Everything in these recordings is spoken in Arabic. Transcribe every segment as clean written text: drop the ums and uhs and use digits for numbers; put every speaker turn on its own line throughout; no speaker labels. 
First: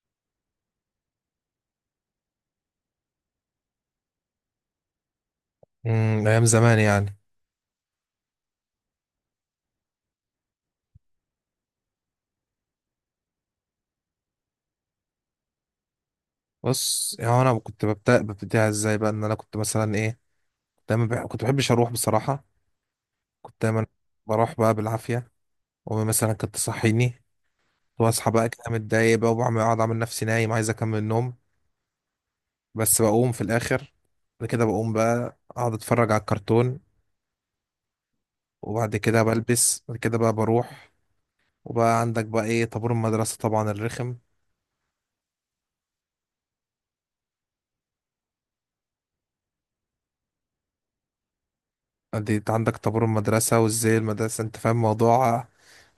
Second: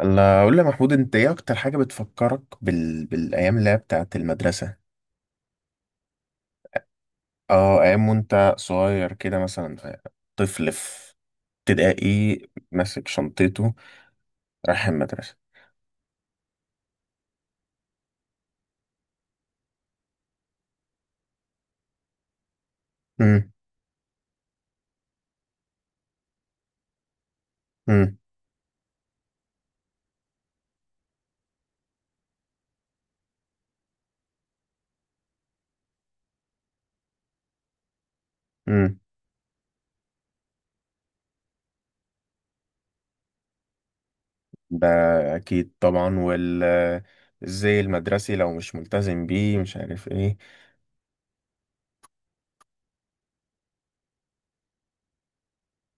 انا اقول لي يا محمود، انت ايه اكتر حاجه بتفكرك بالايام اللي هي بتاعت المدرسه؟
ايام زمان يعني.
اه، ايام وانت صغير كده مثلا، طفل في ابتدائي، ماسك شنطته، رايح المدرسه.
بص يعني انا كنت ببتديها ازاي بقى ان انا كنت مثلا ايه. دايما كنت بحبش اروح بصراحه.
امم
كنت دايما بروح بقى بالعافيه، وامي مثلا كانت تصحيني،
امم
واصحى بقى كده متضايق بقى، وبعمل اقعد اعمل نفسي نايم عايز اكمل النوم، بس بقوم في الاخر. بعد كده بقوم بقى اقعد اتفرج على الكرتون، وبعد
امم
كده بلبس، بعد كده بقى بروح. وبقى عندك بقى ايه طابور المدرسه طبعا الرخم.
ده اكيد طبعا. الزي المدرسي لو مش ملتزم بيه مش عارف ايه.
دي انت عندك طابور المدرسة وازاي المدرسة، انت فاهم موضوع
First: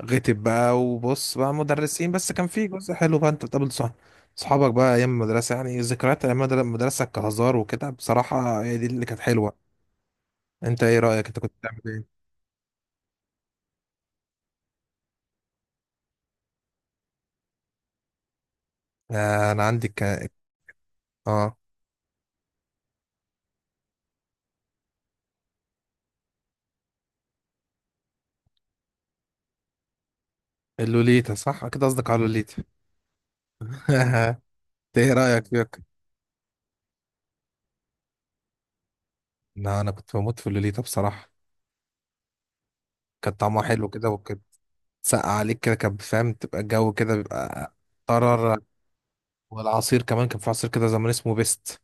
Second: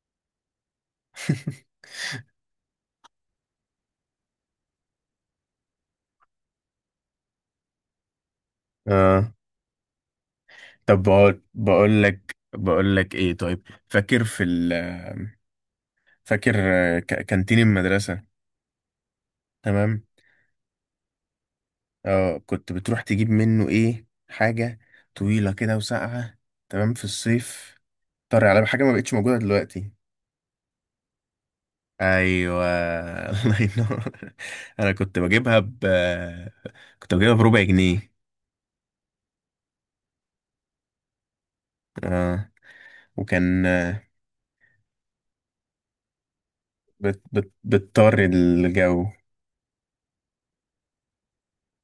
غتب بقى، وبص بقى مدرسين، بس كان في جزء حلو بقى انت بتقابل صح، صحابك بقى. ايام المدرسة يعني، ذكريات ايام المدرسة كهزار وكده بصراحة هي دي اللي كانت
اه.
حلوة. انت ايه
طب
رأيك، انت
بقول
كنت بتعمل
بقول
ايه؟
لك بقول لك ايه، طيب فاكر فاكر كانتين المدرسه؟
آه انا عندي
تمام،
اه
اه، كنت بتروح تجيب منه ايه، حاجة طويلة كده وساقعة، تمام، في الصيف، طري على حاجة ما بقتش موجودة دلوقتي.
اللوليتا، صح كده، قصدك على
ايوه،
اللوليتا.
الله ينور.
انت
انا
ايه
كنت
رأيك
بجيبها
فيك؟
ب كنت بجيبها بربع جنيه.
لا انا كنت بموت في اللوليتا بصراحة.
اه،
كان طعمها
وكان
حلو كده وكده، تسقع عليك كده، كان فاهم تبقى الجو كده بيبقى
بتطر
قرر.
الجو.
والعصير كمان، كان في عصير كده زمان اسمه بيست،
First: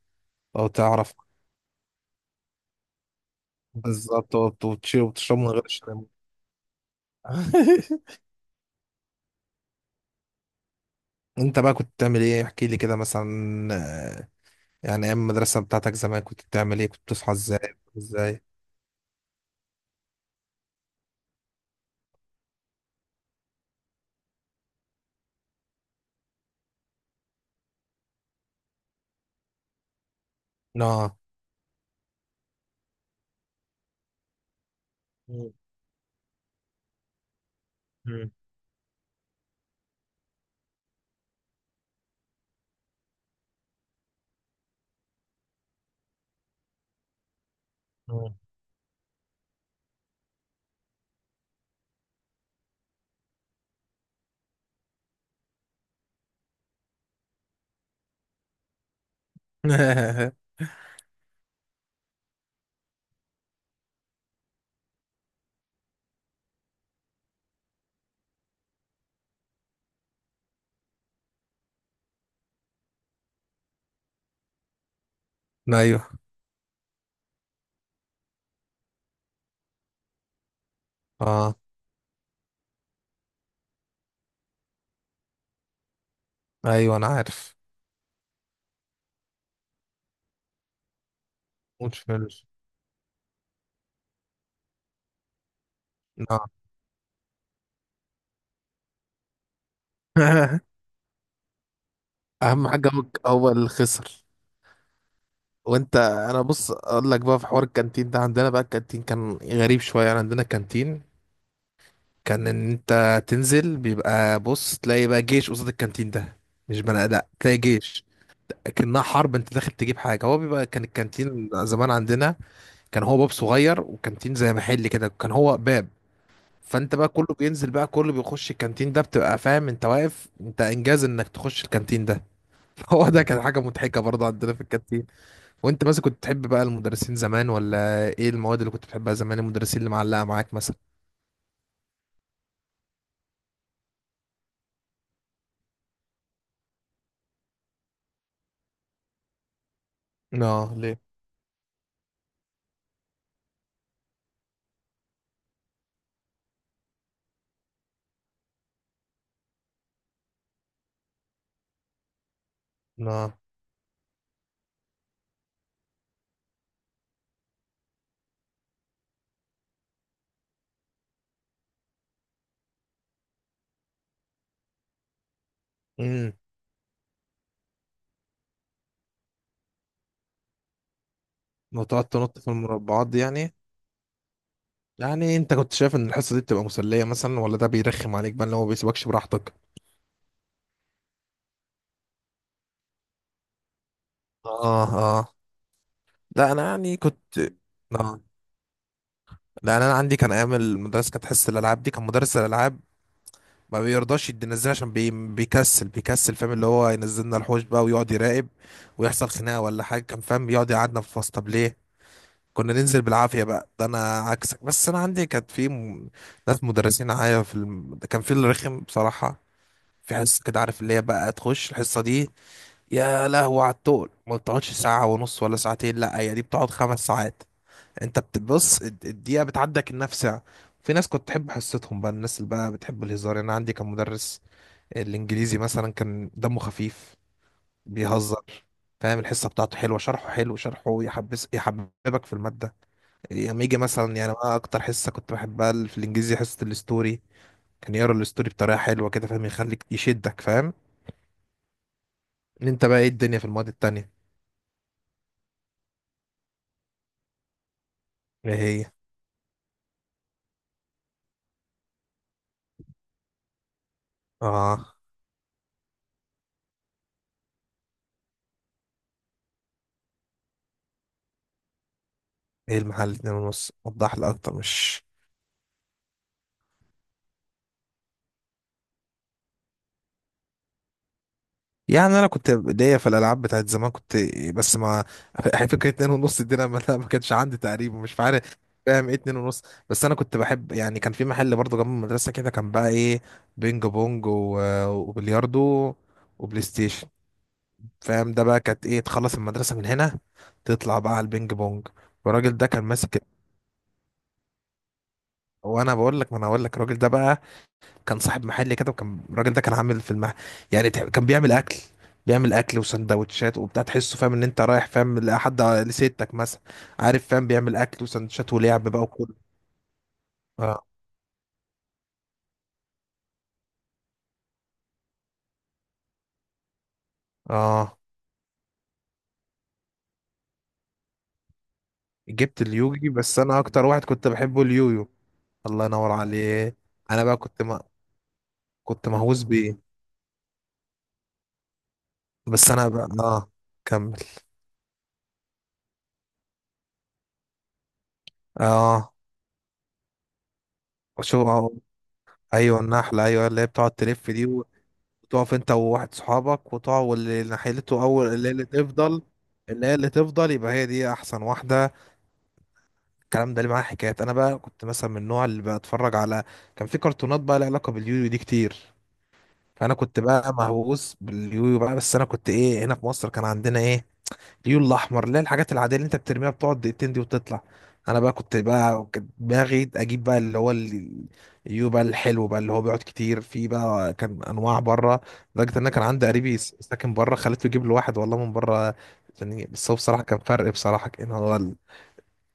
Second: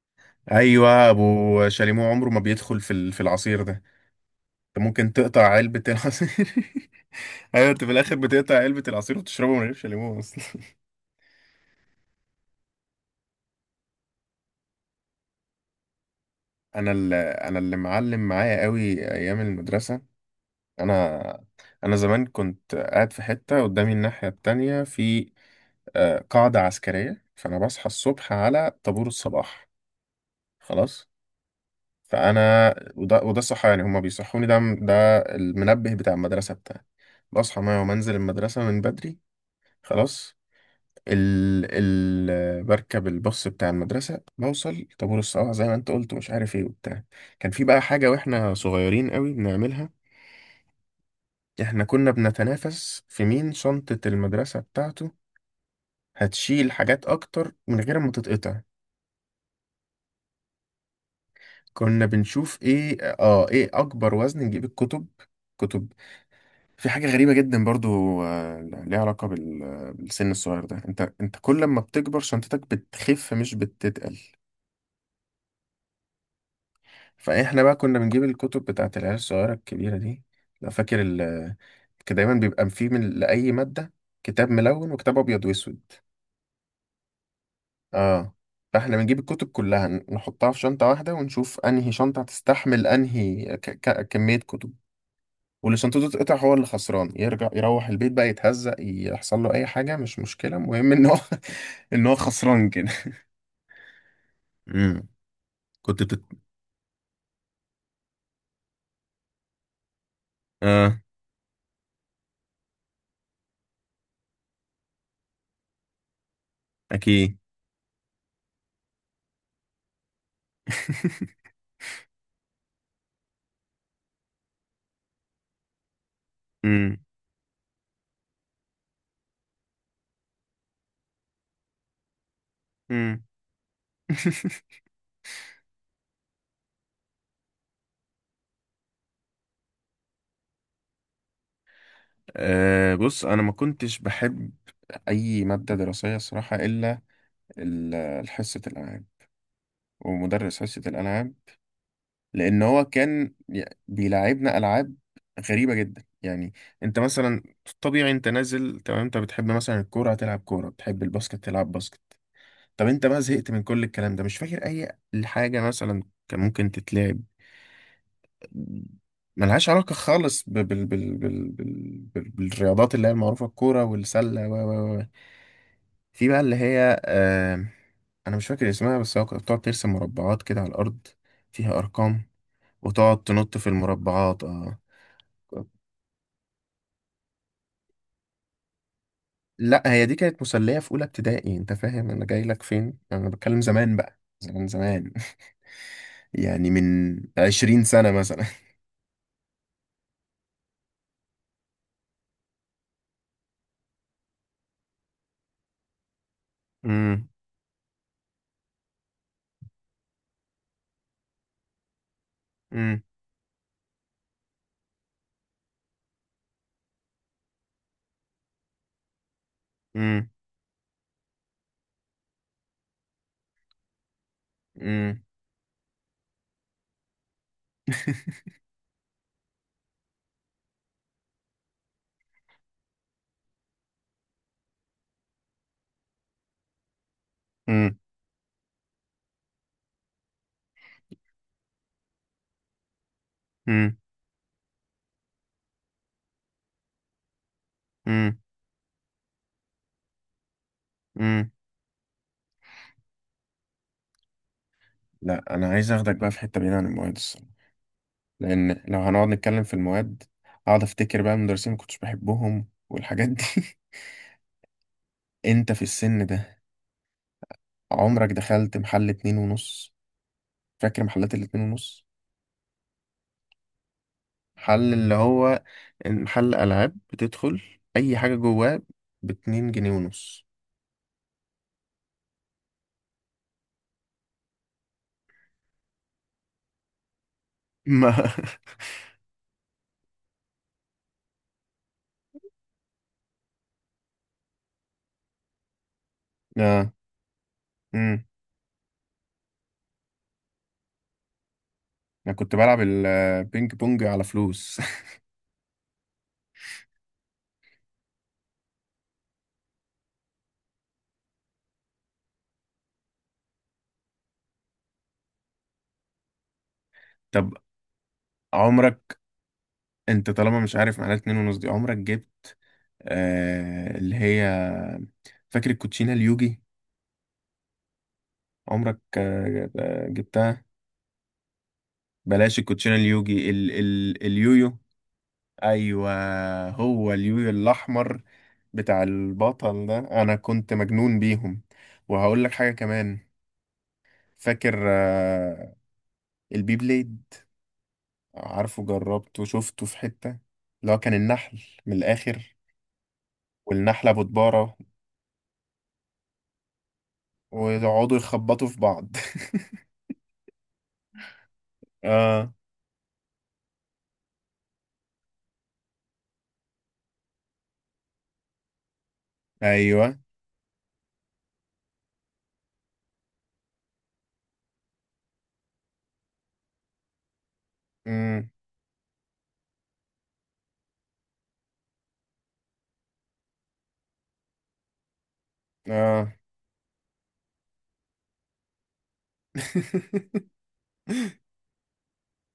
لو
ايوه،
تعرف.
ابو شاليمو عمره ما بيدخل في العصير ده.
بالظبط، هو
انت ممكن
وتشربه
تقطع
من غير
علبة
الشراب.
العصير. ايوه، انت في الاخر بتقطع علبة العصير وتشربه من غير شاليمو اصلا.
انت بقى كنت بتعمل ايه، احكي لي كده مثلا. آه، يعني ايام المدرسه بتاعتك زمان كنت بتعمل ايه،
انا
كنت
اللي
بتصحى ازاي،
انا اللي
بتنام
معلم
ازاي.
معايا قوي ايام المدرسه. انا انا زمان كنت قاعد في حته، قدامي الناحيه التانية في آه، قاعده عسكريه، فانا بصحى الصبح على طابور الصباح، خلاص.
اه.
فانا وده الصحيان يعني، هما بيصحوني، ده
مم.
المنبه بتاع المدرسه بتاعي، بصحى معايا ومنزل
مم.
المدرسه من بدري، خلاص. ال ال بركب الباص بتاع المدرسة، بوصل طابور الصباح زي ما انت قلت، مش عارف ايه وبتاع. كان في بقى حاجة
مم.
واحنا صغيرين قوي بنعملها، احنا كنا بنتنافس في مين شنطة المدرسة بتاعته هتشيل حاجات اكتر من غير ما تتقطع. كنا بنشوف ايه اكبر وزن نجيب الكتب. كتب. في حاجة غريبة جدا برضو، آه، ليها علاقة بالسن الصغير ده، انت انت كل ما بتكبر شنطتك بتخف مش بتتقل.
ايوه.
فاحنا بقى كنا بنجيب الكتب بتاعت العيال الصغيره الكبيره دي. لو فاكر
اه.
كان دايما بيبقى فيه من لاي ماده كتاب ملون وكتاب ابيض واسود.
ايوه انا عارف.
اه، فاحنا بنجيب الكتب كلها نحطها في شنطه واحده، ونشوف انهي
مش
شنطه
فلوس.
هتستحمل انهي كميه كتب. واللي شنطته تتقطع
اه.
هو اللي خسران، يرجع يروح البيت بقى يتهزق، يحصل له اي حاجه مش مشكله، المهم ان هو ان هو
اهم
خسران كده.
حاجه هو هو اللي خسر.
امم.
وانت
كنت
انا بص اقول لك بقى، في حوار الكانتين ده عندنا، بقى الكانتين كان غريب شويه. يعني عندنا
اه.
كانتين، كان ان انت تنزل بيبقى بص تلاقي بقى جيش قصاد الكانتين ده، مش بني ادم،
اكيد.
تلاقي جيش. لكنها حرب، انت داخل تجيب حاجه. هو بيبقى كان الكانتين زمان عندنا، كان هو باب صغير، وكانتين زي محل كده، كان هو باب. فانت
امم.
بقى كله بينزل بقى، كله بيخش الكانتين ده، بتبقى فاهم انت واقف، انت انجاز انك تخش الكانتين ده. هو ده
امم.
كان حاجه مضحكه برضه عندنا في الكانتين. وانت مثلا كنت تحب بقى المدرسين زمان ولا ايه، المواد اللي كنت بتحبها زمان، المدرسين اللي معلقه معاك مثلا.
أه بص، انا ما كنتش بحب اي ماده دراسيه الصراحه، الا حصه الالعاب ومدرس
اه
حصه
ليه؟
الالعاب. لان هو كان بيلعبنا العاب غريبه جدا يعني. انت مثلا، طبيعي انت نازل تمام، انت بتحب مثلا الكوره هتلعب كوره، بتحب الباسكت تلعب باسكت. طب انت بقى زهقت من كل الكلام ده، مش فاكر اي حاجه مثلا كان ممكن تتلعب، ملهاش علاقة خالص بالرياضات اللي هي المعروفة، الكورة والسلة و في
اه
بقى اللي هي آه، انا مش فاكر اسمها، بس هو كانت بتقعد ترسم مربعات كده على الارض فيها
وتقعد
ارقام.
تنط في المربعات دي
وتقعد
يعني.
تنط في المربعات، اه.
يعني انت كنت شايف ان الحصة دي بتبقى مسلية مثلا، ولا ده بيرخم عليك بقى اللي هو بيسيبكش براحتك.
لا، هي دي كانت مسلية في اولى ابتدائي، انت فاهم انا جاي لك فين، انا بتكلم زمان بقى، زمان
اه.
زمان.
اه. لا
يعني
انا يعني
من
كنت.
20 سنة
اه.
مثلا.
لا انا عندي كان ايام المدرسة كانت حصة الالعاب دي، كان مدرس الالعاب ما بيرضاش ينزلنا عشان بيكسل بيكسل، فاهم اللي هو
امم
ينزلنا الحوش بقى ويقعد يراقب، ويحصل خناقة ولا حاجة، كان فاهم بيقعد يقعدنا في الفصل. طب ليه؟ كنا
امم
ننزل بالعافية بقى، ده انا عكسك. بس انا عندي كانت في ناس مدرسين معايا في كان في اللي رخم بصراحة. في
امم
حصة كده عارف، اللي هي بقى تخش الحصة دي يا لهوي على التقل، ما بتقعدش ساعة
امم
ونص ولا ساعتين، لا هي دي بتقعد 5 ساعات. انت بتبص الدقيقة بتعدى كأنها في ساعة. في ناس كنت تحب حصتهم بقى، الناس اللي بقى بتحب الهزار. يعني انا عندي كان مدرس الانجليزي مثلا كان دمه خفيف،
امم
بيهزر، فاهم الحصة بتاعته حلوة، شرحه حلو، شرحه يحبس يحببك في المادة. لما يجي
امم
مثلا، يعني انا اكتر حصة كنت بحبها في الانجليزي حصة الستوري. كان يقرا
امم
الستوري بطريقة حلوة كده، فاهم يخليك يشدك، فاهم
امم
ان انت بقى ايه الدنيا في المواد التانية.
لا، انا عايز اخدك بقى في حتة بعيدة عن المواد الصراحة،
ايه
لان
هي؟
لو هنقعد نتكلم في المواد اقعد افتكر بقى المدرسين ما كنتش بحبهم والحاجات دي.
اه
انت في السن ده عمرك دخلت محل اتنين ونص؟ فاكر محلات الاتنين ونص؟
ايه المحل اتنين ونص، وضح لي اكتر
محل
مش.
اللي هو محل العاب بتدخل اي حاجه جواه باتنين جنيه ونص.
يعني انا كنت ليا في الالعاب بتاعت زمان كنت بس ما فكره اتنين ونص دي انا ما ما كانش عندي تقريبا، مش
ما
عارف فاهم ايه اتنين ونص. بس انا كنت بحب، يعني كان في محل برضه جنب المدرسه كده، كان بقى ايه، بينج بونج وبلياردو وبلاي
اه.
ستيشن.
امم.
فاهم ده بقى كانت ايه، تخلص المدرسه من هنا، تطلع بقى على البينج بونج،
انا كنت
والراجل ده
بلعب
كان ماسك.
البينج بونج على فلوس.
وانا بقول لك، ما انا هقول لك الراجل ده بقى، كان صاحب محل كده، وكان الراجل ده كان عامل في المحل، يعني كان بيعمل اكل وسندوتشات وبتاع، تحسه فاهم ان انت رايح، فاهم لحد لستك مثلا، عارف فاهم،
طب
بيعمل اكل وسندوتشات ولعب بقى
عمرك،
وكله.
انت طالما مش
اه.
عارف معناها اتنين ونص دي، عمرك جبت آه اللي هي، فاكر الكوتشينه اليوجي؟
اه.
عمرك جبتها؟ بلاش
جبت
الكوتشينه
اليوجي، بس
اليوجي،
انا
ال
اكتر واحد
ال
كنت بحبه
اليويو.
اليويو، الله
ايوه.
ينور عليه.
هو
انا بقى
اليويو
كنت ما
الاحمر بتاع
كنت مهووس بيه.
البطل ده، انا كنت مجنون بيهم. وهقول لك
بس
حاجه
انا بقى
كمان،
اه كمل.
فاكر آه، البي بليد؟ عارفه،
اه
جربته، شفته في حته، اللي هو كان
وشو
النحل
آه.
من الاخر.
ايوه النحله، ايوه اللي هي بتقعد
والنحله
تلف دي.
بتبارة،
تقف انت وواحد صحابك وتقع، واللي ناحيته
ويقعدوا
اول اللي هي اللي
يخبطوا في بعض.
تفضل، اللي هي اللي تفضل، يبقى هي دي احسن واحده.
اه.
الكلام ده اللي معاه حكايات. انا بقى كنت مثلا من النوع اللي بتفرج على، كان في كرتونات بقى لها علاقه باليويو دي كتير. فانا
ايوه.
كنت بقى مهووس باليويو بقى. بس انا كنت ايه، هنا في مصر كان عندنا ايه، اليون الاحمر، لا الحاجات العاديه اللي انت بترميها بتقعد دقيقتين دي وتطلع. انا بقى
امم.
كنت بقى كانت دماغي اجيب بقى اللي هو اليو بقى الحلو بقى، اللي هو بيقعد كتير. في بقى كان انواع بره، لدرجه ان انا كان عندي
اه.
قريبي ساكن بره، خليته يجيب له واحد والله من بره. يعني بس هو بصراحه كان فرق بصراحه، كان هو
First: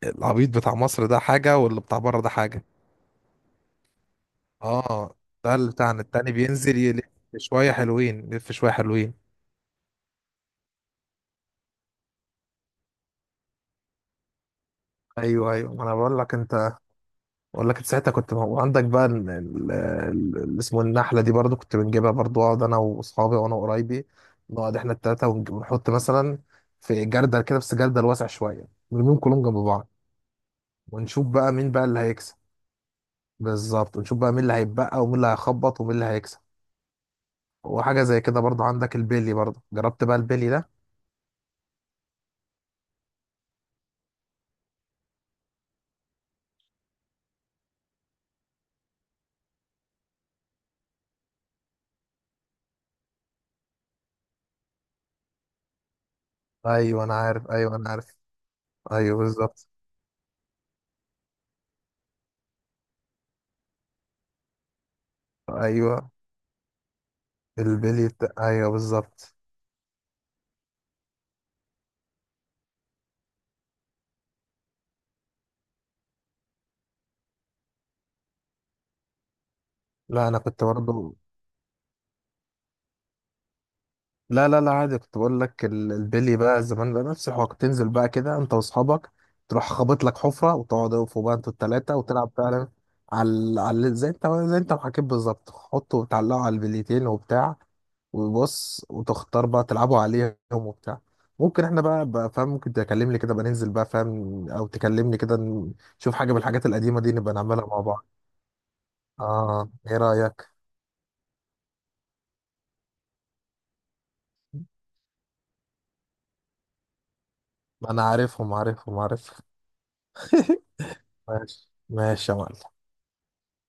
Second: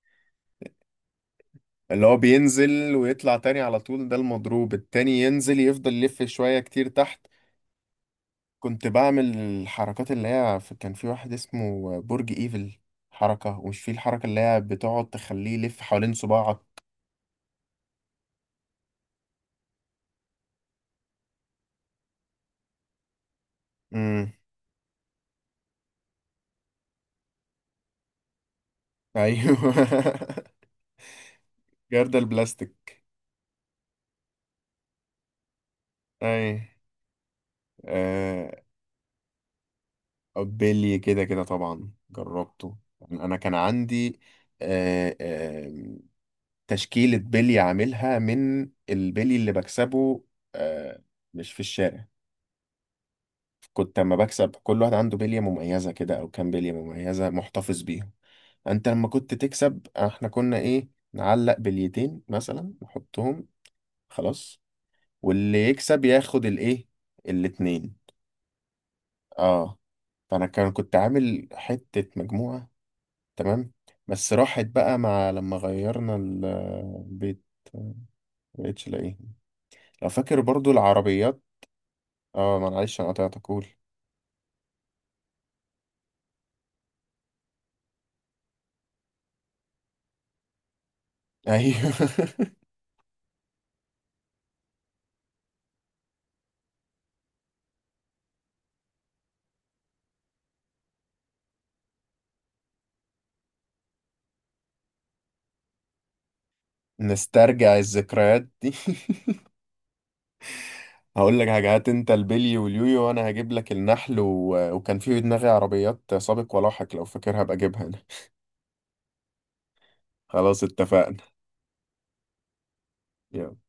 العبيط بتاع مصر ده حاجه، واللي بتاع
اللي هو
بره ده حاجه.
بينزل ويطلع تاني على طول ده المضروب،
اه
التاني
ده
ينزل
اللي
يفضل
بتاعنا
يلف
التاني
شويه
بينزل
كتير
يلف
تحت.
شويه حلوين، يلف شويه
كنت
حلوين.
بعمل الحركات اللي هي كان في واحد اسمه برج ايفل، حركة، ومش في الحركة اللي هي بتقعد تخليه
ايوه ايوه،
يلف
ما انا
حوالين
بقول لك انت،
صباعك.
بقول لك ساعتها كنت موجود عندك بقى اللي اسمه النحله دي برضو، كنت بنجيبها برضو، اقعد انا واصحابي وانا وقرايبي،
امم.
نقعد احنا التلاته ونحط مثلا في جردل كده، بس جردل واسع شويه، نرميهم كلهم جنب
ايوه.
بعض، ونشوف بقى مين بقى اللي
جردل
هيكسب.
البلاستيك.
بالظبط، ونشوف بقى مين اللي هيتبقى ومين اللي هيخبط ومين اللي هيكسب.
اي.
وحاجه زي كده
آه،
برضو، عندك البيلي، برضو جربت بقى البيلي ده.
بيلي كده كده طبعا جربته يعني، انا كان عندي آه آه تشكيلة بيلي عاملها من البيلي اللي بكسبه. آه، مش في الشارع، كنت اما بكسب كل واحد عنده بلية مميزة كده، او كام بلية
ايوه انا
مميزة
عارف، ايوه
محتفظ
انا عارف.
بيهم. انت لما
ايوه
كنت
بالظبط.
تكسب احنا كنا ايه، نعلق بليتين مثلا نحطهم، خلاص، واللي يكسب
ايوه
ياخد الايه، الاتنين.
البيلي ايوه بالظبط.
اه. فانا كنت عامل حتة مجموعة، تمام، بس راحت بقى مع لما غيرنا البيت، مبقتش الاقيه. لو
لا انا
فاكر
كنت
برضو
برضو.
العربيات. اه معلش انا قطعتك، قول.
لا لا لا عادي، كنت بقول لك البلي بقى زمان بقى، نفس الحوار. كنت تنزل بقى كده انت واصحابك، تروح خابط لك حفره، وتقعدوا فوق بقى انتوا
ايوه.
التلاته وتلعب فعلا، على زي انت، ما حكيت بالظبط، حطوا وتعلقوا على البليتين وبتاع، وبص وتختار بقى تلعبوا عليهم وبتاع. ممكن احنا بقى فاهم، ممكن تكلمني كده بقى ننزل بقى، فاهم، او تكلمني كده نشوف حاجه من الحاجات القديمه دي نبقى نعملها
نسترجع
مع بعض.
الذكريات دي.
اه ايه رايك؟
هقول لك حاجة، هات انت البلي واليويو وانا هجيب لك النحل و... وكان في دماغي عربيات سابق ولاحق، لو فاكرها بجيبها انا.
انا عارفهم عارفهم عارفهم.
خلاص، اتفقنا.
ماشي ماشي يا معلم.
يلا.